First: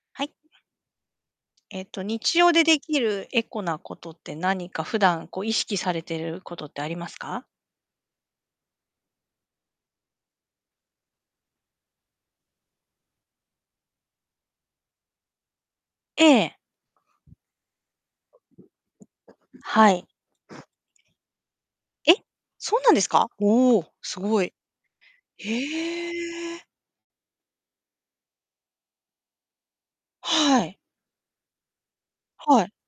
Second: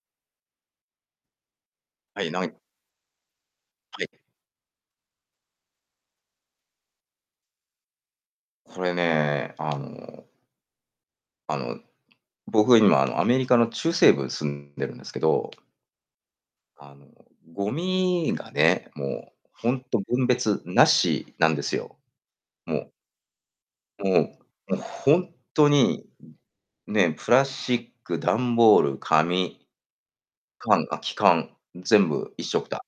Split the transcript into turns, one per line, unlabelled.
はい。えっと、
はい、
日
な
常でできるエコなこ
はい。
とって何か普段こう、意識されてることってありますか？
これね、あのあの、僕今あのアメリカの中西部に住んでるんですけど
ええ。
あのゴミがね、もうほん
は
と
い。
分別なしなんですよ。
え、
も
そう
う
なんですか？おお、
も
すごい。
う、もうほんっとに、
へえ。
ね、プラスチック、ダンボール、紙、
はい。
缶空き缶、全部一緒
は
くた。
い。